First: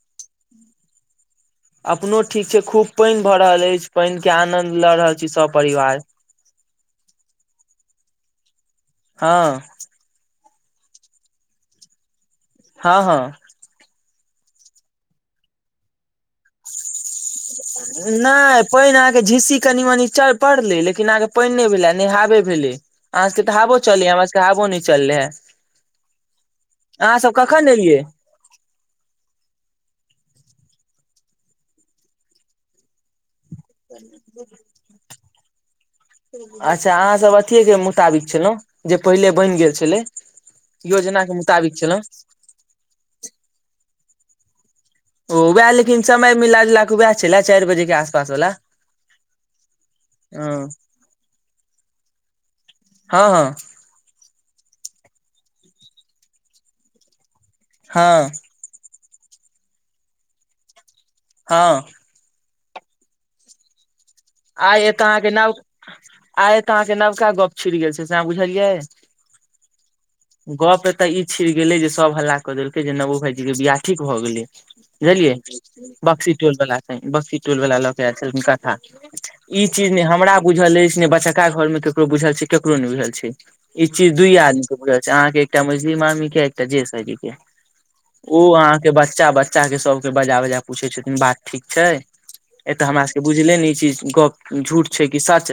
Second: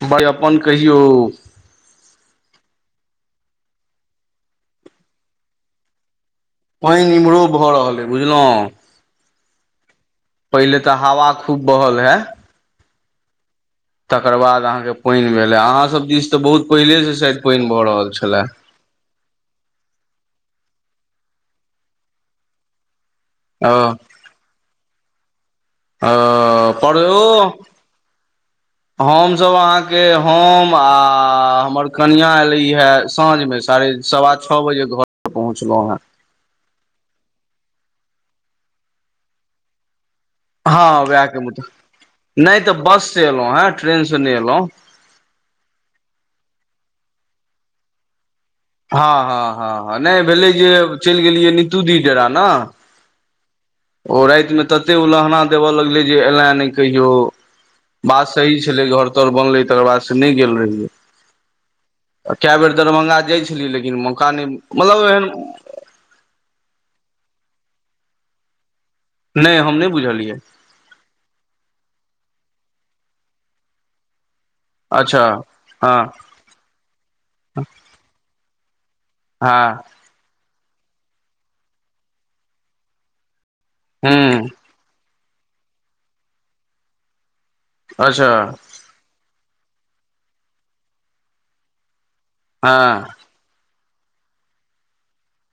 [unintelligible] अपन कहियौ अपनो ठीक छै खूब पैनि भऽ रहल अछि पैनि के आनन्द लऽ रहल छी सब परिवार पैन इम्हरो भऽ रहल अइ बुझलहुँ हँ पहिले तऽ हवा खूब बहल ए हँ हँ तकर बाद अहाँके पैन भेलै अहाँ सभ दिस तऽ बहुत पहिले से शायद पानि भऽ रहल छलए नहि पानि अहाँके झिस्सी कनि मनी चर पड़लै लेकिन अहाँके पानि नहि भेलै नय आबे भेलै अहाँ सबके तऽ ओ हावो चलय या हमरा सबके हावो न चललय है आ [unintelligible] अहाँ सब कखन एलियै हम सब अहाँके हम आ हमर कनिया एले हे साँझ मे से साढ़े सवा छः बजे घर पर पहुँचलहुँ हँ अच्छा अहाँसभ अथिएके मुताबिक छलहुँ जे पहिले बनि गेल छलै योजना के मुताबिक छलो नहि तऽ बस से एलहुं हे ट्रेन से नहि एलहुँ ओ वेह लेकिन समय मिला जुला कऽ उएह छलै चैर बजे के आसपास वला हँ हँ हँ ह नहि भेलै जे चलि गेलियै नितू दी डेरा न हँ हँ ओ राति मे तते उलहना देबअ लगलै जे एलअ नहि कहियो बात हँ सही छलै घर तर बनलै तकर बाद सँ नहि गेल रहियै हँ कए बेर दरभंगा जाइ छलियै लेकिन मौका नहि आइ एतऽ मतलब अहाँके एहन नव आइ तऽ अहाँके नवका गप छिड़ गेल छै से अहाँ बुझलियै नहि हम नहि बुझलियै गप एतअ ई छिड़ गेलै जे सब हल्ला कऽ देलकै जे नवो भाईजी के बियाह ठीक भऽ गेलै अच्छा बुझलियै हँ बक्सी टोल बला संगे बक्सी टोल बाला लऽ के आयल छलखीन कथा ई हँ चीज ने हमरा बुझल अछि ने बच्चाका घर मे केकरो बुझल छै केकरो नहि बुझल छै ई चीज दुये हूँ आदमी के बुझल छै अहाँके एकटा मैझली मामी के एकटा जेस भाईजी के अच्छा ओ अहाँके बच्चा बच्चा के सबके बजा बजा पूछैत छथिन बात ठीक छै एतऽ हमरा हँ सभके बुझले नै छै गप झूठ छै कि सच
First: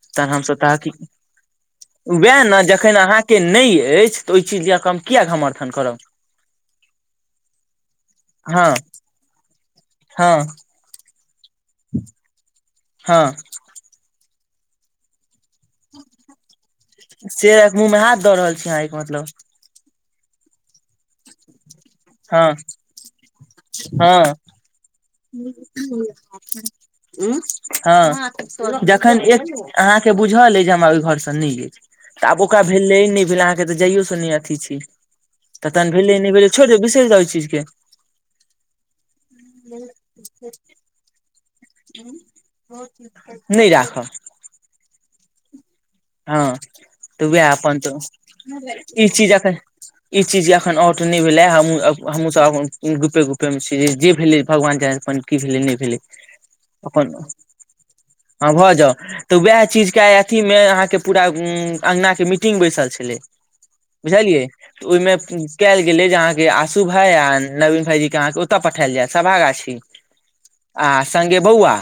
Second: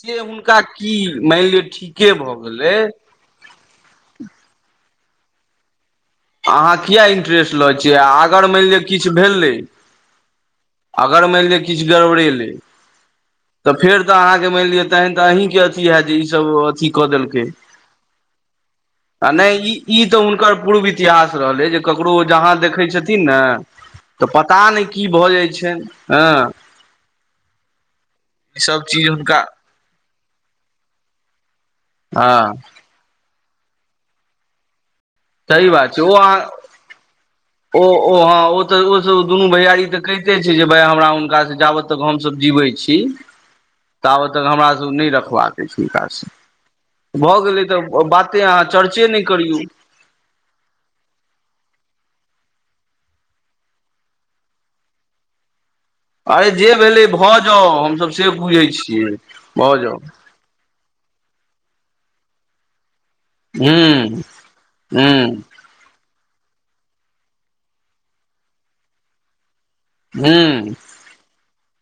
से हम सब हुनका ताकि की मानि लिअ ठीके भऽ वएह न गेलै जखन अहाँ नै अछि तऽ ओहि चीज ल कऽ हम किए घमर्थन करब अहाँ किया इंट्रेस लऽ छियै आ अगर हँ मानि लिअ किछु भेलय हँ अगर माएन लिय किछ गड़बड़ेलै हँ तऽ फेर तऽ अहाँके मानि लिअ तहन तऽ अहिके अथी हैत जे ई सभ अथी कऽ देलकै से मुँहमे हाथ दऽ रहल छीयै आहाँ आ मतलब नहि ई ई तऽ हुनकर पूर्व इतिहास रहलय जे ककरो हँ जहाँ देखै छथिन ने हँ तऽ का नै कि भो भऽ जाइ छैन हँ। हू हँ ईसभ चीज जखन हुनका एक अहाँके बुझल अछि जे हमरा ओहि घर स नै अछि तऽ आब हँ ओका भेलै नै भेलै अहाँके तऽ जाइयो स नै अथी छै सही बात छै ओ चीजके अह ओ ओ हँ ओ तऽ ओ सब त दुनू भैयरी कहिते छै भाय हमरा हुनका स जाबत तक हमस जीवै छी नहि राखब ताबतक त हमरास नै रखबाक हँ [unintelligible] तऽ भऽ वएह गेलै अपन तऽ बाते अहाँ चर्चे ई नै चीज एखन करियौ ई चीज के अखन औट नै भेलाय हमहू सब गुपे गुपे मे छी जे भेले भगवान जाने अपन की भेलै नै भेलै। अरे जे भेलै अपन भऽ जाउ हमसभ से बुझै छियै भऽ जाउ अथी मे अहाँ के पूरा अंगना के मीटिंग बैसल छलै। हूँ बुझलियै त ओईमे हूँ कैइल गेलै जे अहाँ के आशू भाईआ नविन भाई जी के अहाँ के ओतय पठायल जायत सभा गाछी। हूँ आ संगे बौआ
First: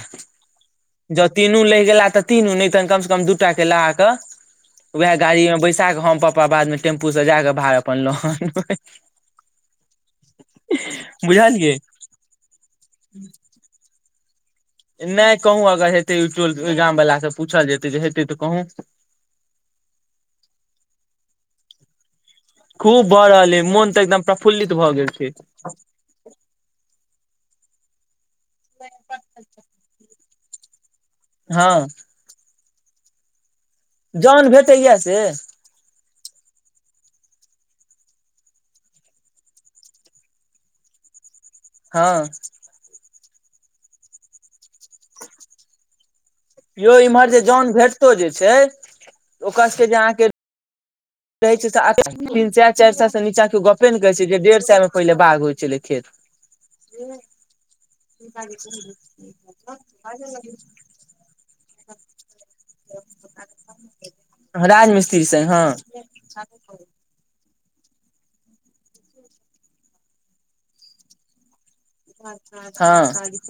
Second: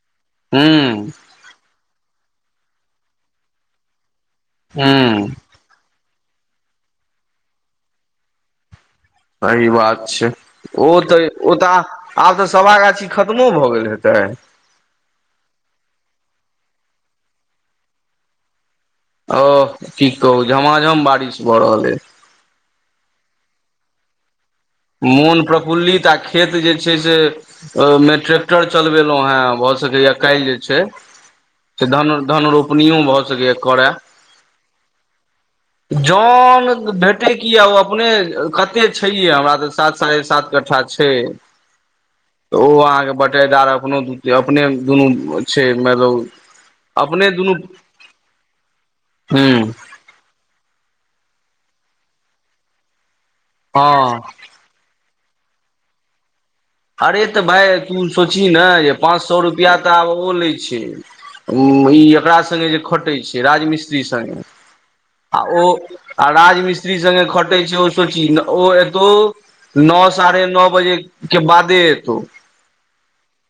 हूँ ज। तीनू लहि गेला तऽ तीनू नै त कम से कम दू टा के लगाक वएह हूं गाड़ी मे बैसा क हम पा। बाद मे टेम्पू स जाक भाड़ अपन ल अनबै। सही बात छै ओ तऽ ओ बुझलियै तऽ आब तऽ सभागाछी खत्मो भऽ गेल हेताय नै कहूँ अगर हेतै ओहि गाम वला स पूछल जेतै जे हेतै तऽ कहूँ ओ की कहू झमाझम बारिश भऽ रहल अई खूब भ रहल यै मोन तऽ एकदम फुलित भ गेल। छै मोन प्रफुल्लित आ खेत जे छै से मेट क टर चलबेलौ हाँ भ सकेया काल्हि जे हँ छै धन धनरोप अपनियो भऽ सकैए करय जन भेटैया से जोन भेटै किया ओ अपने कते छैये हमरा तऽ सात साढ़े सात कठ्ठा छै। हाँ। ओ अहाँके बटेदार अपनो अपने दुनू छै मतलब हौ इमहर अपने जे दुनू जन भेटतो जे छै ओकर हूं सब कहै छै त तीन सए चारि साल से नीचा के गपे नै कहै हँ छै जे डेढ़ सए मे पहिले बाग होइत छलै खेत अरे तऽ भाय तू सोचही न जे पाँच सए रुपआ तऽ आब ओ लै छै मी ई एकरा संगे जे खटै छै राजमिस्त्री संगे राज मिस्त्री आ संग ओ हँ आ राजमिसत्री संगे ख कटे छै ओ सोची ओ एतौ नो ओ साढ़े नोओ बजे के बादे तो हँ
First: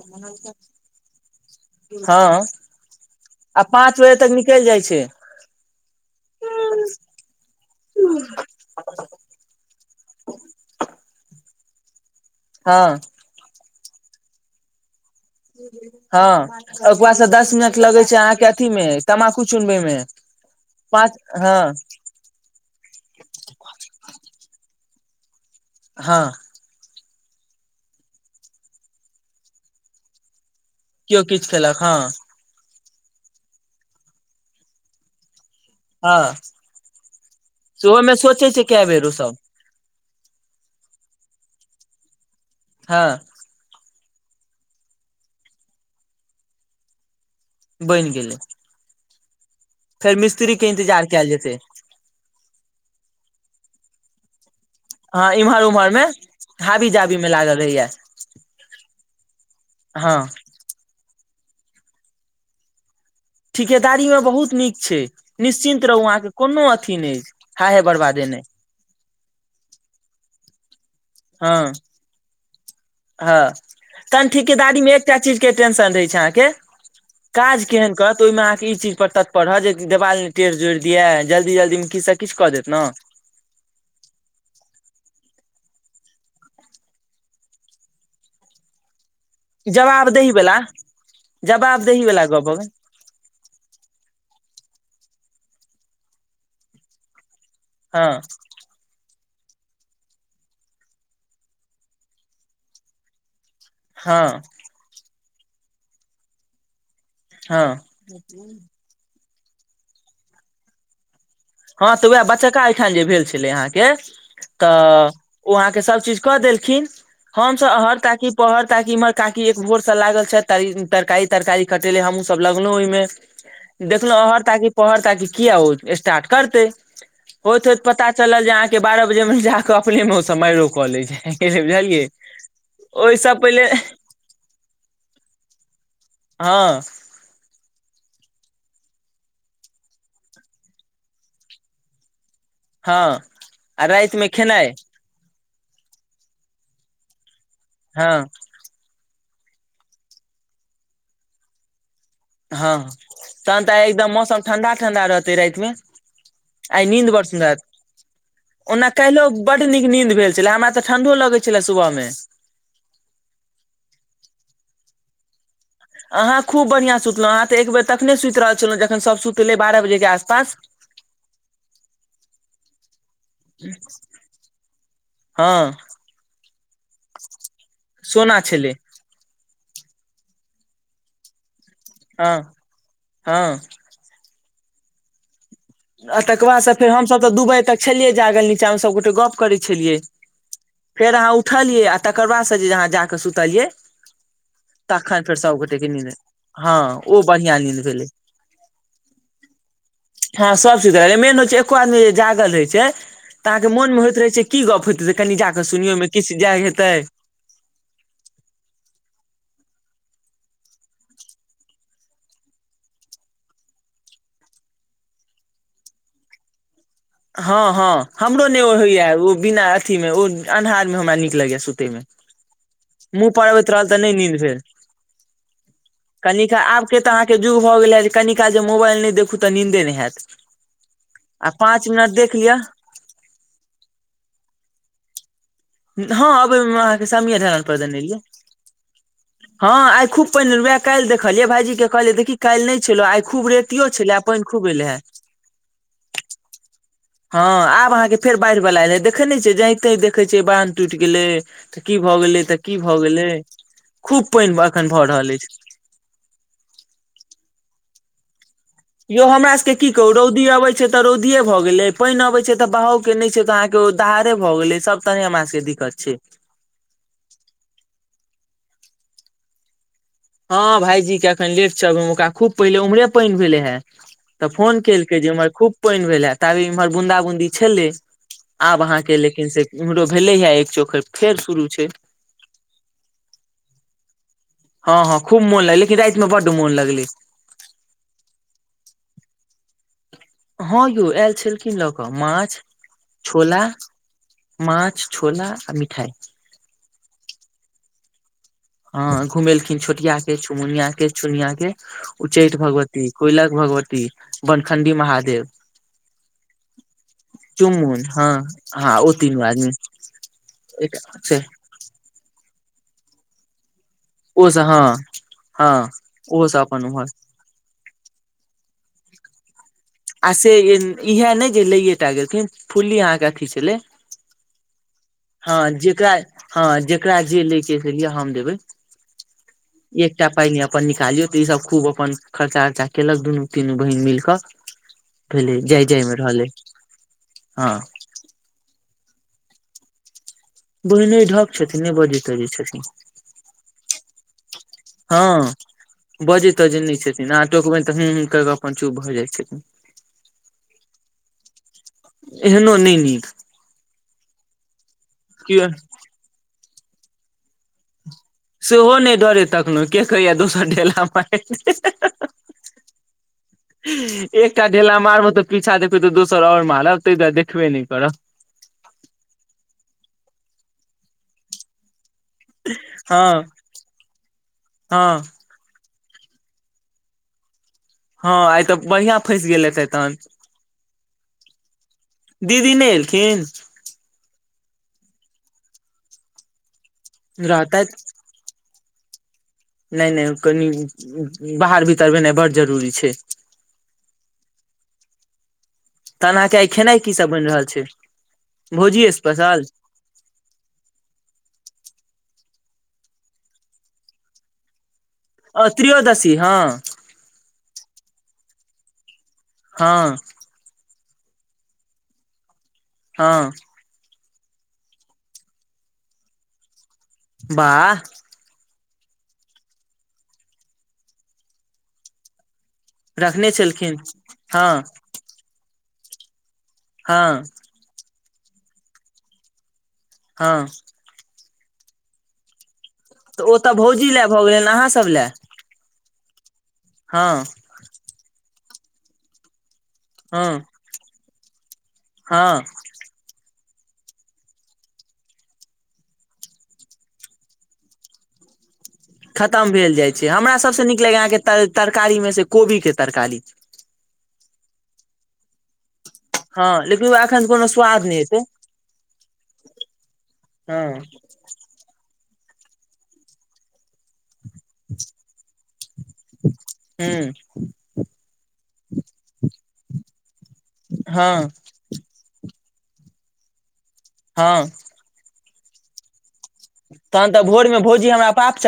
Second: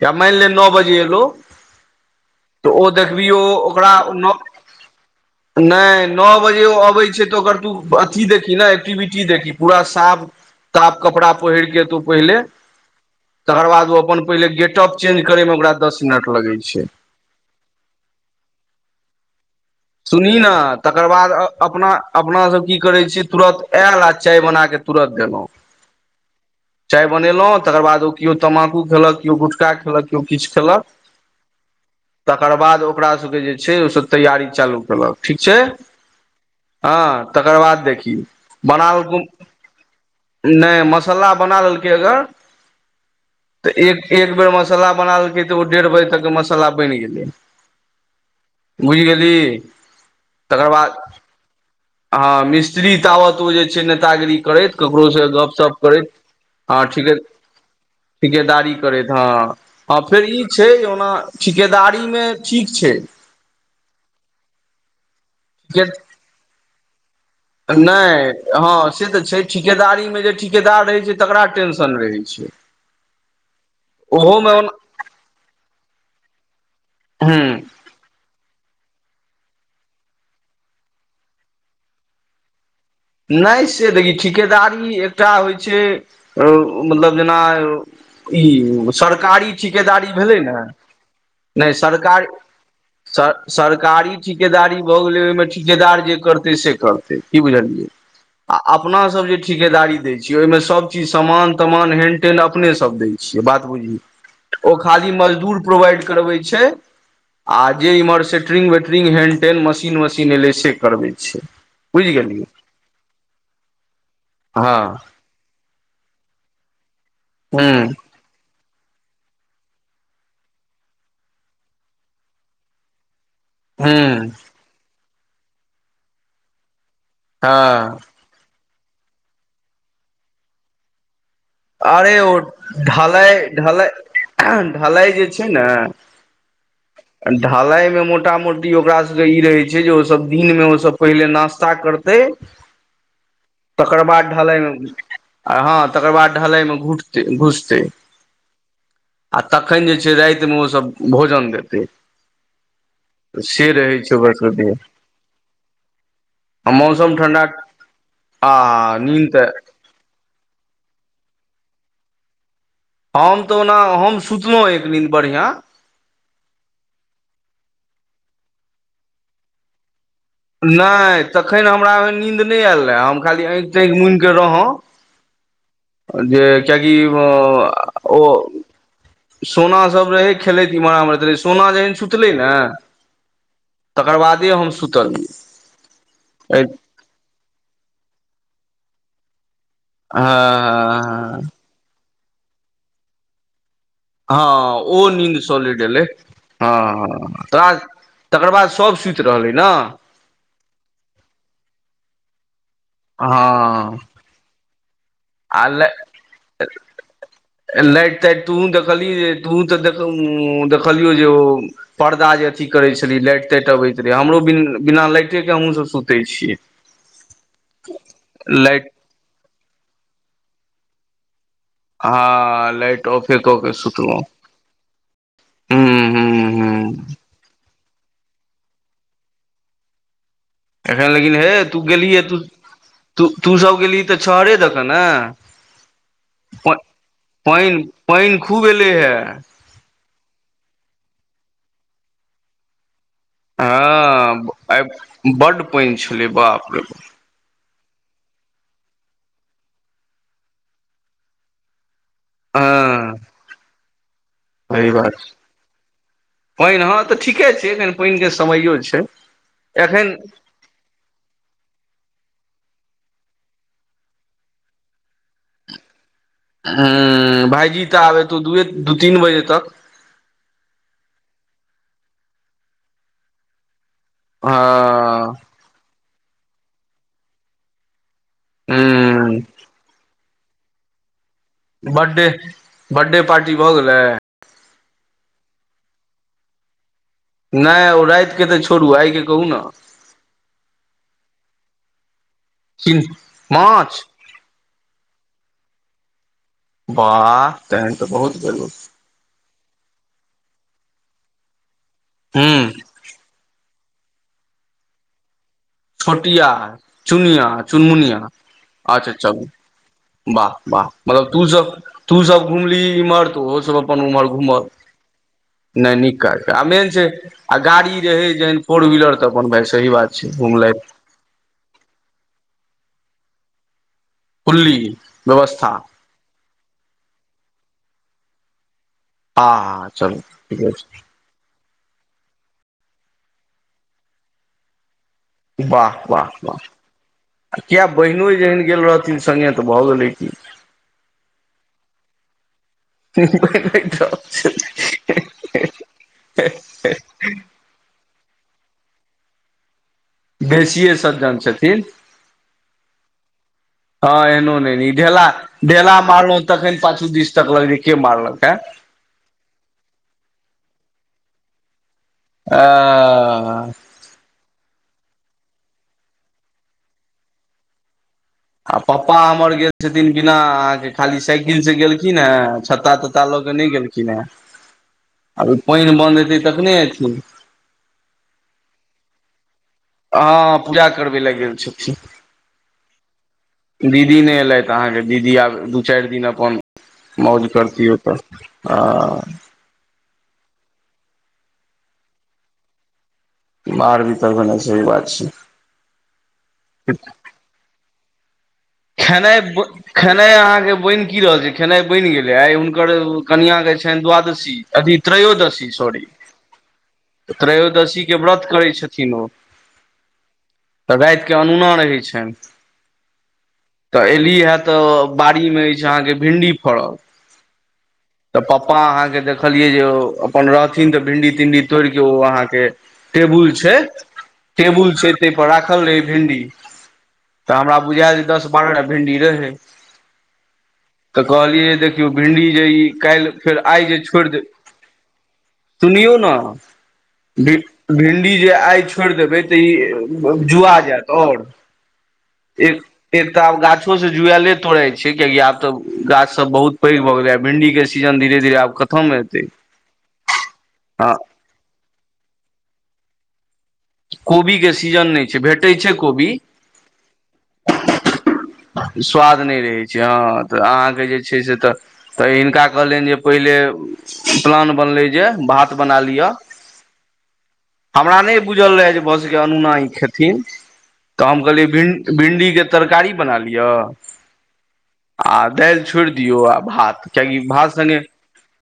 या मानि ले नओ बजे एलौ हँ तऽ ओ देखबिहि ओ आ ओकरा पाँच उ बजे न तक निकलि जाइ छै नै नओ बजे ओ अबै छै तऽ ओकर तू अथी देखही ने एक्टिविटी की देखि पूरा साफ ताप कपड़ा पहिरके एतौ पहिले हाँ। तकर बाद ओ अपन पहिले गेटप चेंज करै मे ओकरा दस मिनट लगै छै। आ दस मिनट लगै छै अहां के अथी मे तम्बाकू चुनबै मे सुनही न तकर पाँच बाद अ हँ अपना। अपना सब की करै छियै तुरत आयल आ चाय बना के तुरत देलहुँ हँ चाय बनेलौं तकर बाद ओ केओ तमबाकू खेलक केओ गुटखा खेलक केओ किछु खेलक कियो किछु खेलक हँ तकर बाद ओकरा सबके जे छै ओ सभ तैयारी चालू केलक ठीक छै हँ हँ तकर बाद सेहो मे देखही सोचै छै कए बनाओ बेर ओ कुम सब नै मसाला बना लेलकै अगर हँ तऽ एक एक बेर मसाला बना लेलकै तऽ ओ डेढ़ बजे तकके मसाला बनि गेलै बनि गेलै बुझि गेलही फेर मिस्त्री के इन्तजार कैल जेतै हँ मिस्त्री तावत ओ जे छै नेतागिरी करैत ककरो से हँ गप इम्हर सप उम्हर मे करैत हँ हाबी ठीके जाबी मे लागल रहैया ठिकेदारी करैत हँ हँ आ फेर ई छै जे ओना ठिकेदारी मे ठीक छै ठिकेदारियो बहुत नीक छै निश्चिन्त रहू अहाँ के कोनो अथी नहि हा हे बरबादे नहि से तऽ छै ठिकेदारी मे जे ठिकेदार रहै छै तकरा हँ टेंशन रहै छै हँ तहन ओहोमे ओना ठिकेदारी मे एकटा चीज के टेंशन रहै छै अहाँके हूँ काज केहन कऽ तऽ ओहिमे अहाँके ई चीज पर तत्पर रहत जे देवाल ने टेर जोड़ि दिये जल्दी जल्दी मे किछु से किछ कऽ देत नऽ नहि से देखी ठिकेदारी एकटा होइ छै मतलब जेना ई सरकारी ठिकेदारी जवाबदेही भेलै ने वला नहि जवाबदेही वला सरकारी गप भऽ गेल स सरकारी ठिकेदारी भऽ गेलै ओहिमे ठिकेदार जे करतै से करतै की बुझलियै हँ आ अपना सब जे ठिकेदारी दै छियै ओइ मे सब चीज सामान तमान हेन टेन अपने सब दै छियै बात बुझही हँ ओ खाली मजदूर प्रोवाइड करबै छै आ हँ जे इम्हर सेट्रिंग वेट ट्रिंग हेंन टेन मशीन वशीन एलै से करबै छी हँ तऽ उहे बच्चाका एहिठाम जे भेल छलै अहाँके तऽ हँ ओ अहाँके सभ चीज कऽ देलखिन हमसब हूँ अहाँ ताकी पहर ताकी इम्हर काकी एक भोर सब लागल छै तऽ तरकारी तरकारी कटेेलै हमहुँ सब लगलौं ओहिमे हूँ देखलौं अहर ताकी पहर ताकी किया ओ स्टार्ट करतै होइत हँ होइत पता चलल जे अहाँ के बारह बजे मे जाकऽ अपने मे ओ सब माइरो कऽ लै छै बुझलियै अरे ओ ढलाइ ओहिसँ पहिले ढलाइ ढलाइ जे छै ने हँ ढालई मे मोटा मोटी ओकरा सबके ई रहै छै जे ओ सब दिन मे ओ सब पहिले नास्ता कर तै हँ आ तकर रातिमे बाद ढलाइ खेनाइ मे आ हँ तकर बाद ढलाई मे घुटतै घुसतै हँ आ तखन जे छै रातिमे ओ सब भोजन देतै हँ तहन से तऽ आय रहै एकदम छै ओकर मौसम सबके ठंडा आ ठंडा रहतै राति मे आय नीन्द मौसम बड़ सुन्दर ठण्डा ऐत आ ओना काल्हो नीन्द तऽ बड़ नीक नीन्द भेल छलय हमरा तऽ ठंढ़ो लगै छलै सुबह मे हम तऽ ओना हम सुतलहुँ एक नीन बढ़िआँ अहाँ खूब बढ़ियाँ सुतलहुँ अहाँ तऽ एक बेर तखने सुति रहल छलहुँ जखन सब सुतलै बारह बजेक आस नहि तखन हमरा ओहेन नीन्द नहि आयल रहे हम खाली आँखि ताँखि मुनि कऽ रहौ हँ अ जे कियाकी ओ सोना छलै सोना सब रहै खेलैत एम्हर आम्हर कहलियै सोना जहन सुतलै हँ ने हँ तकर बादे हम सुतलियै आ तकर बाद से फेर हमसभ तऽ दू बजे तक छलियै जागल नीचा मे सब गोटे गप की करै छलियै फेर अहाँ हँ उठऽलियै आ तकर बाद से जे अहाँ जाके सुतऽलियै हँ ओ नींन्द सोलिड एलै हँ ओ हँँ बढ़ियां त। नींद भेलै तकर बाद सभ सुइत रहलै न। हँ सब सुति रहलै मेन होय छै एको आदमी जे जागल रहय छै हँ त अहाँ के मन मे होइत रहे छै की गप होइत छै। कनि आ जाके ला सुनियो मे किछु जाय हेतै। लाइट ताइट तुहू देखलियै जे तोहूँ त देख देखलियौ जे ओ। पर्दा जे अथी करै छलियै लाइट ताइट अबैत रहै हमरो बिन बिना लाइटेके हमहूँसभ सुतै छियै। हँ हँ हमरो नहि ओ लाइट होइया ओ बिना अथी मे ओ अन्हार मे हमरा नीक लगैया सु। तैमे हँ लाइट मुह ऑफे पड़ कऽ आबैत के रहल त नै सुतलहुँ निंद भेल। हूँ हूँ कनिका आबके हूँ त अहाँके जुग भ गेल हे जे कनिकाल जे मोबाइल नहि देखू त निन्दे नहि हेएत। एखन लेकिन हे तू गेलिहिहे तू तू तूसब गेलही त छहरे दक ने। हँ प अबैमे अहाँके समीर ढलान पनि पर देने रहियै पनि खूब एलै हे। हँ आय खूब पइन एलौये काइल देखलीये भायजी के कहलिये देखी काइल नहि छलो आ आइ। खूब रेतियो छलै आ पानि हँ खूब आय एलै हे बड्ड पाइन छलै बाप रे बाप। हँ आब अहाँके फेर बाढ़ि बला एलैये देखै नहि छियै जही ताहिं देखै छियै बान्ध टूटि गेलै। त की भ गेलै त की भ हँ गेलै खूब पाइन अखन भ रहल अछि। पाइन हँ त ठीके छै एखन पानि के समयो छै। यौ हमरा सब के की कहु एखन रौदी अपने। छै त रौदिये भ गेलय पानि अबै छै त बहाव के नहि छै त अहाँ के दहारे भ गेलय सब तरहे हमरा सबके। कर छी। ह भायजी त आब एतौ दूए दू तीन बजे तक। हँ भायईजी के एखन लेट छै ओकरा खूब पहिले ओम्हरे पाइन भेलै हें। त हँ फोन केलकै जे इमहर खूब। पानि भेल हे ताबत इम्हर बूंदा बूंदी छेले ह आब अहाँ के लेकिन से इमहरो। भेलइ हा एक चोखर फेर शुरू। छै बर्डे बर्डे पार्टी भ गेलै। हँ हँ खूब मोन लगै लेकिन राति मे बड मोन लगलै। नहि ओ राति के त छोड़ू आय के कहू ने। हँ यौ आयल छेलखिन ल क माछ ने छोला। माछ माछ छोला आ मिठाइ। बाह तहन त बहुत भेलो। हँ घुमेलखिन छोटिया के चुमुनिया के चुनिया के। उच्चैठ हूँ भगवती कोइलख भगवती बनखण्डी महादेव। छोटिया चुनिया चुमुन चुनमुनिया हँ हँ अच्छा ओ तीनू चल। आदमी वाह वाह एक मतलब से तू सब तू सब घुमली इम्हर त ओहो सब। अपन उम्हर ओ सब घूमल हँ हँ नहि नीक ओहो काज सब आ अपन मेन छै। उम्हर आ गाड़ी रहे जहन फोर व्हीलर त अपन भाय सही बात। छै आ से घुमलथि इएह नै जे लैए टा गेलखिन फुल्ली अहाँके अथी छेलै। फुल्ली हँ व्यवस्था जेकरा हँ जेकरा जे ले के से लीय हम देबै। आह। एकटा पाई ने अपन निकालियो त ई सब खूब अपन खर्चा बर्चा केलक दुनू तीनू बहिन मिल क। भेलै जाइ वाह जाइमे वाह रहलै वाह आ हँ। किया बहिनो जहन गेल रहथिन सङ्गे त भ गेलै कि। बहिनोइ ढक छथिन नहि बजई तजीइ छथिन। त [inaudible] [unintelligible] हँ। बजै तजै नहि छथिन आहा टोकबैन त हू हुँ क क अपन चुप भ जाइत छथिन। बेसियए सज्जन छथिन। एहनो नै नीक। हँ एनो नहि न ढेला कियो ढेला मारलो तखन पाछू दीस तक लग के मारलक ह सेहो नहि डरे तक्लौ के कहैया दोसर ढेला मैर देत। आ। एकटा ढेला मारबह तऽ पीछा देखब तऽ दोसर ओर मारब ताहि दुआरे देखबे नहि करब आ पप्पा हमर गेल छथिन बिना अहाँके खाली साइकिल से गेलखिन ह छत्ता तत्ता हँ लऽ के नहि गेलखिन हँ हेँ पइन बन्द हेतै तखने एयथिन हँ आइ तऽ बढ़ियां फँस गेले हेतेथ हँ पूजा करबै लए गेल छथिन दीदी नहि एलखिन दीदी नहि एलैथ अहाँके दीदी आब दू चारि दिन अपन मौज करतियै रहतैथ ओतऽ आ नहि नहि कनि बाहर भीतरबेनाइ बड जरूरी छै बाहर भीतर भेनाय सही बात छै तहन अहाँके आई खेनाइ की सब बइन रहल छै भोजिये खेनाइ ब स्पेशल खेनाइ अहाँके बैन की रहल छै खेनाइ बनि गेलै आइ हुनकर कनिआं के छनि द्वादशी अथी अ त्रयोदशी सॉरी त्रयोदशी हँ त्रयोदशी के व्रत करै छथिन ओ हँ तऽ राइत के अनोना रहै छनि हँ तऽ एली हे तऽ बाड़ी मे अछि अहाँके भिंडी फड़ल बाह तऽ पप्पा अहाँकेँ देखलियै जे ओ अपन रहथिन तऽ भिन्डी तिंडी तोड़िके ओ अहाँके टेबुल रखने छै छलखिन हँ टेबुल छै ताहिपर राखल रहे भिंडी हँ तऽ हमरा बुझाएल जे दस बारहटा भिंडी रहै हँ तऽ कहलियै देखियौ भिंडी जे ई काल्हि तऽ ओ फेर तऽ आइ जे भौजी लए छोड़ि दे भऽ गेलनि अहाँ सब लए सुनियौ ने हँ भ भिंडी जे आइ छोड़ि देबै तऽ ई हँ जुआ जायत आओर हँ एक एक तऽ आब गाछो से जुएले तोड़े छै कियाकि आब तऽ गाछ सब बहुत पैघ भऽ गेले भिंडी के सीजन धीेरे धीेरे आब ख खतम भेल जाइत छै हमरा सभसँ नीक आ लगैए अहाँके तरकारीमे से कोबीके तरकारी छै कोबीक के सीजन नहि छै भेटैत छै कोबी हँ लेकिन ओ एखन कोनो स्वाद नहि हेतै स्वाद नहि रहै छै हँ तऽ हँ अहाँके जे छै से तऽ तऽ हिनका कहलनि जे पहिले प्लान बनलै जे भात बना लिअ हँ हमरा नहि बुझल रहै जे भऽ सकै अनुना ई खेथिन तऽ हम हँ कहलियै भिन भिन्डी के तरकारी बना लिअ हँ आ दाइल छोड़ि दियौ आब तहन तऽ भोर मे भोजी हमरा पाप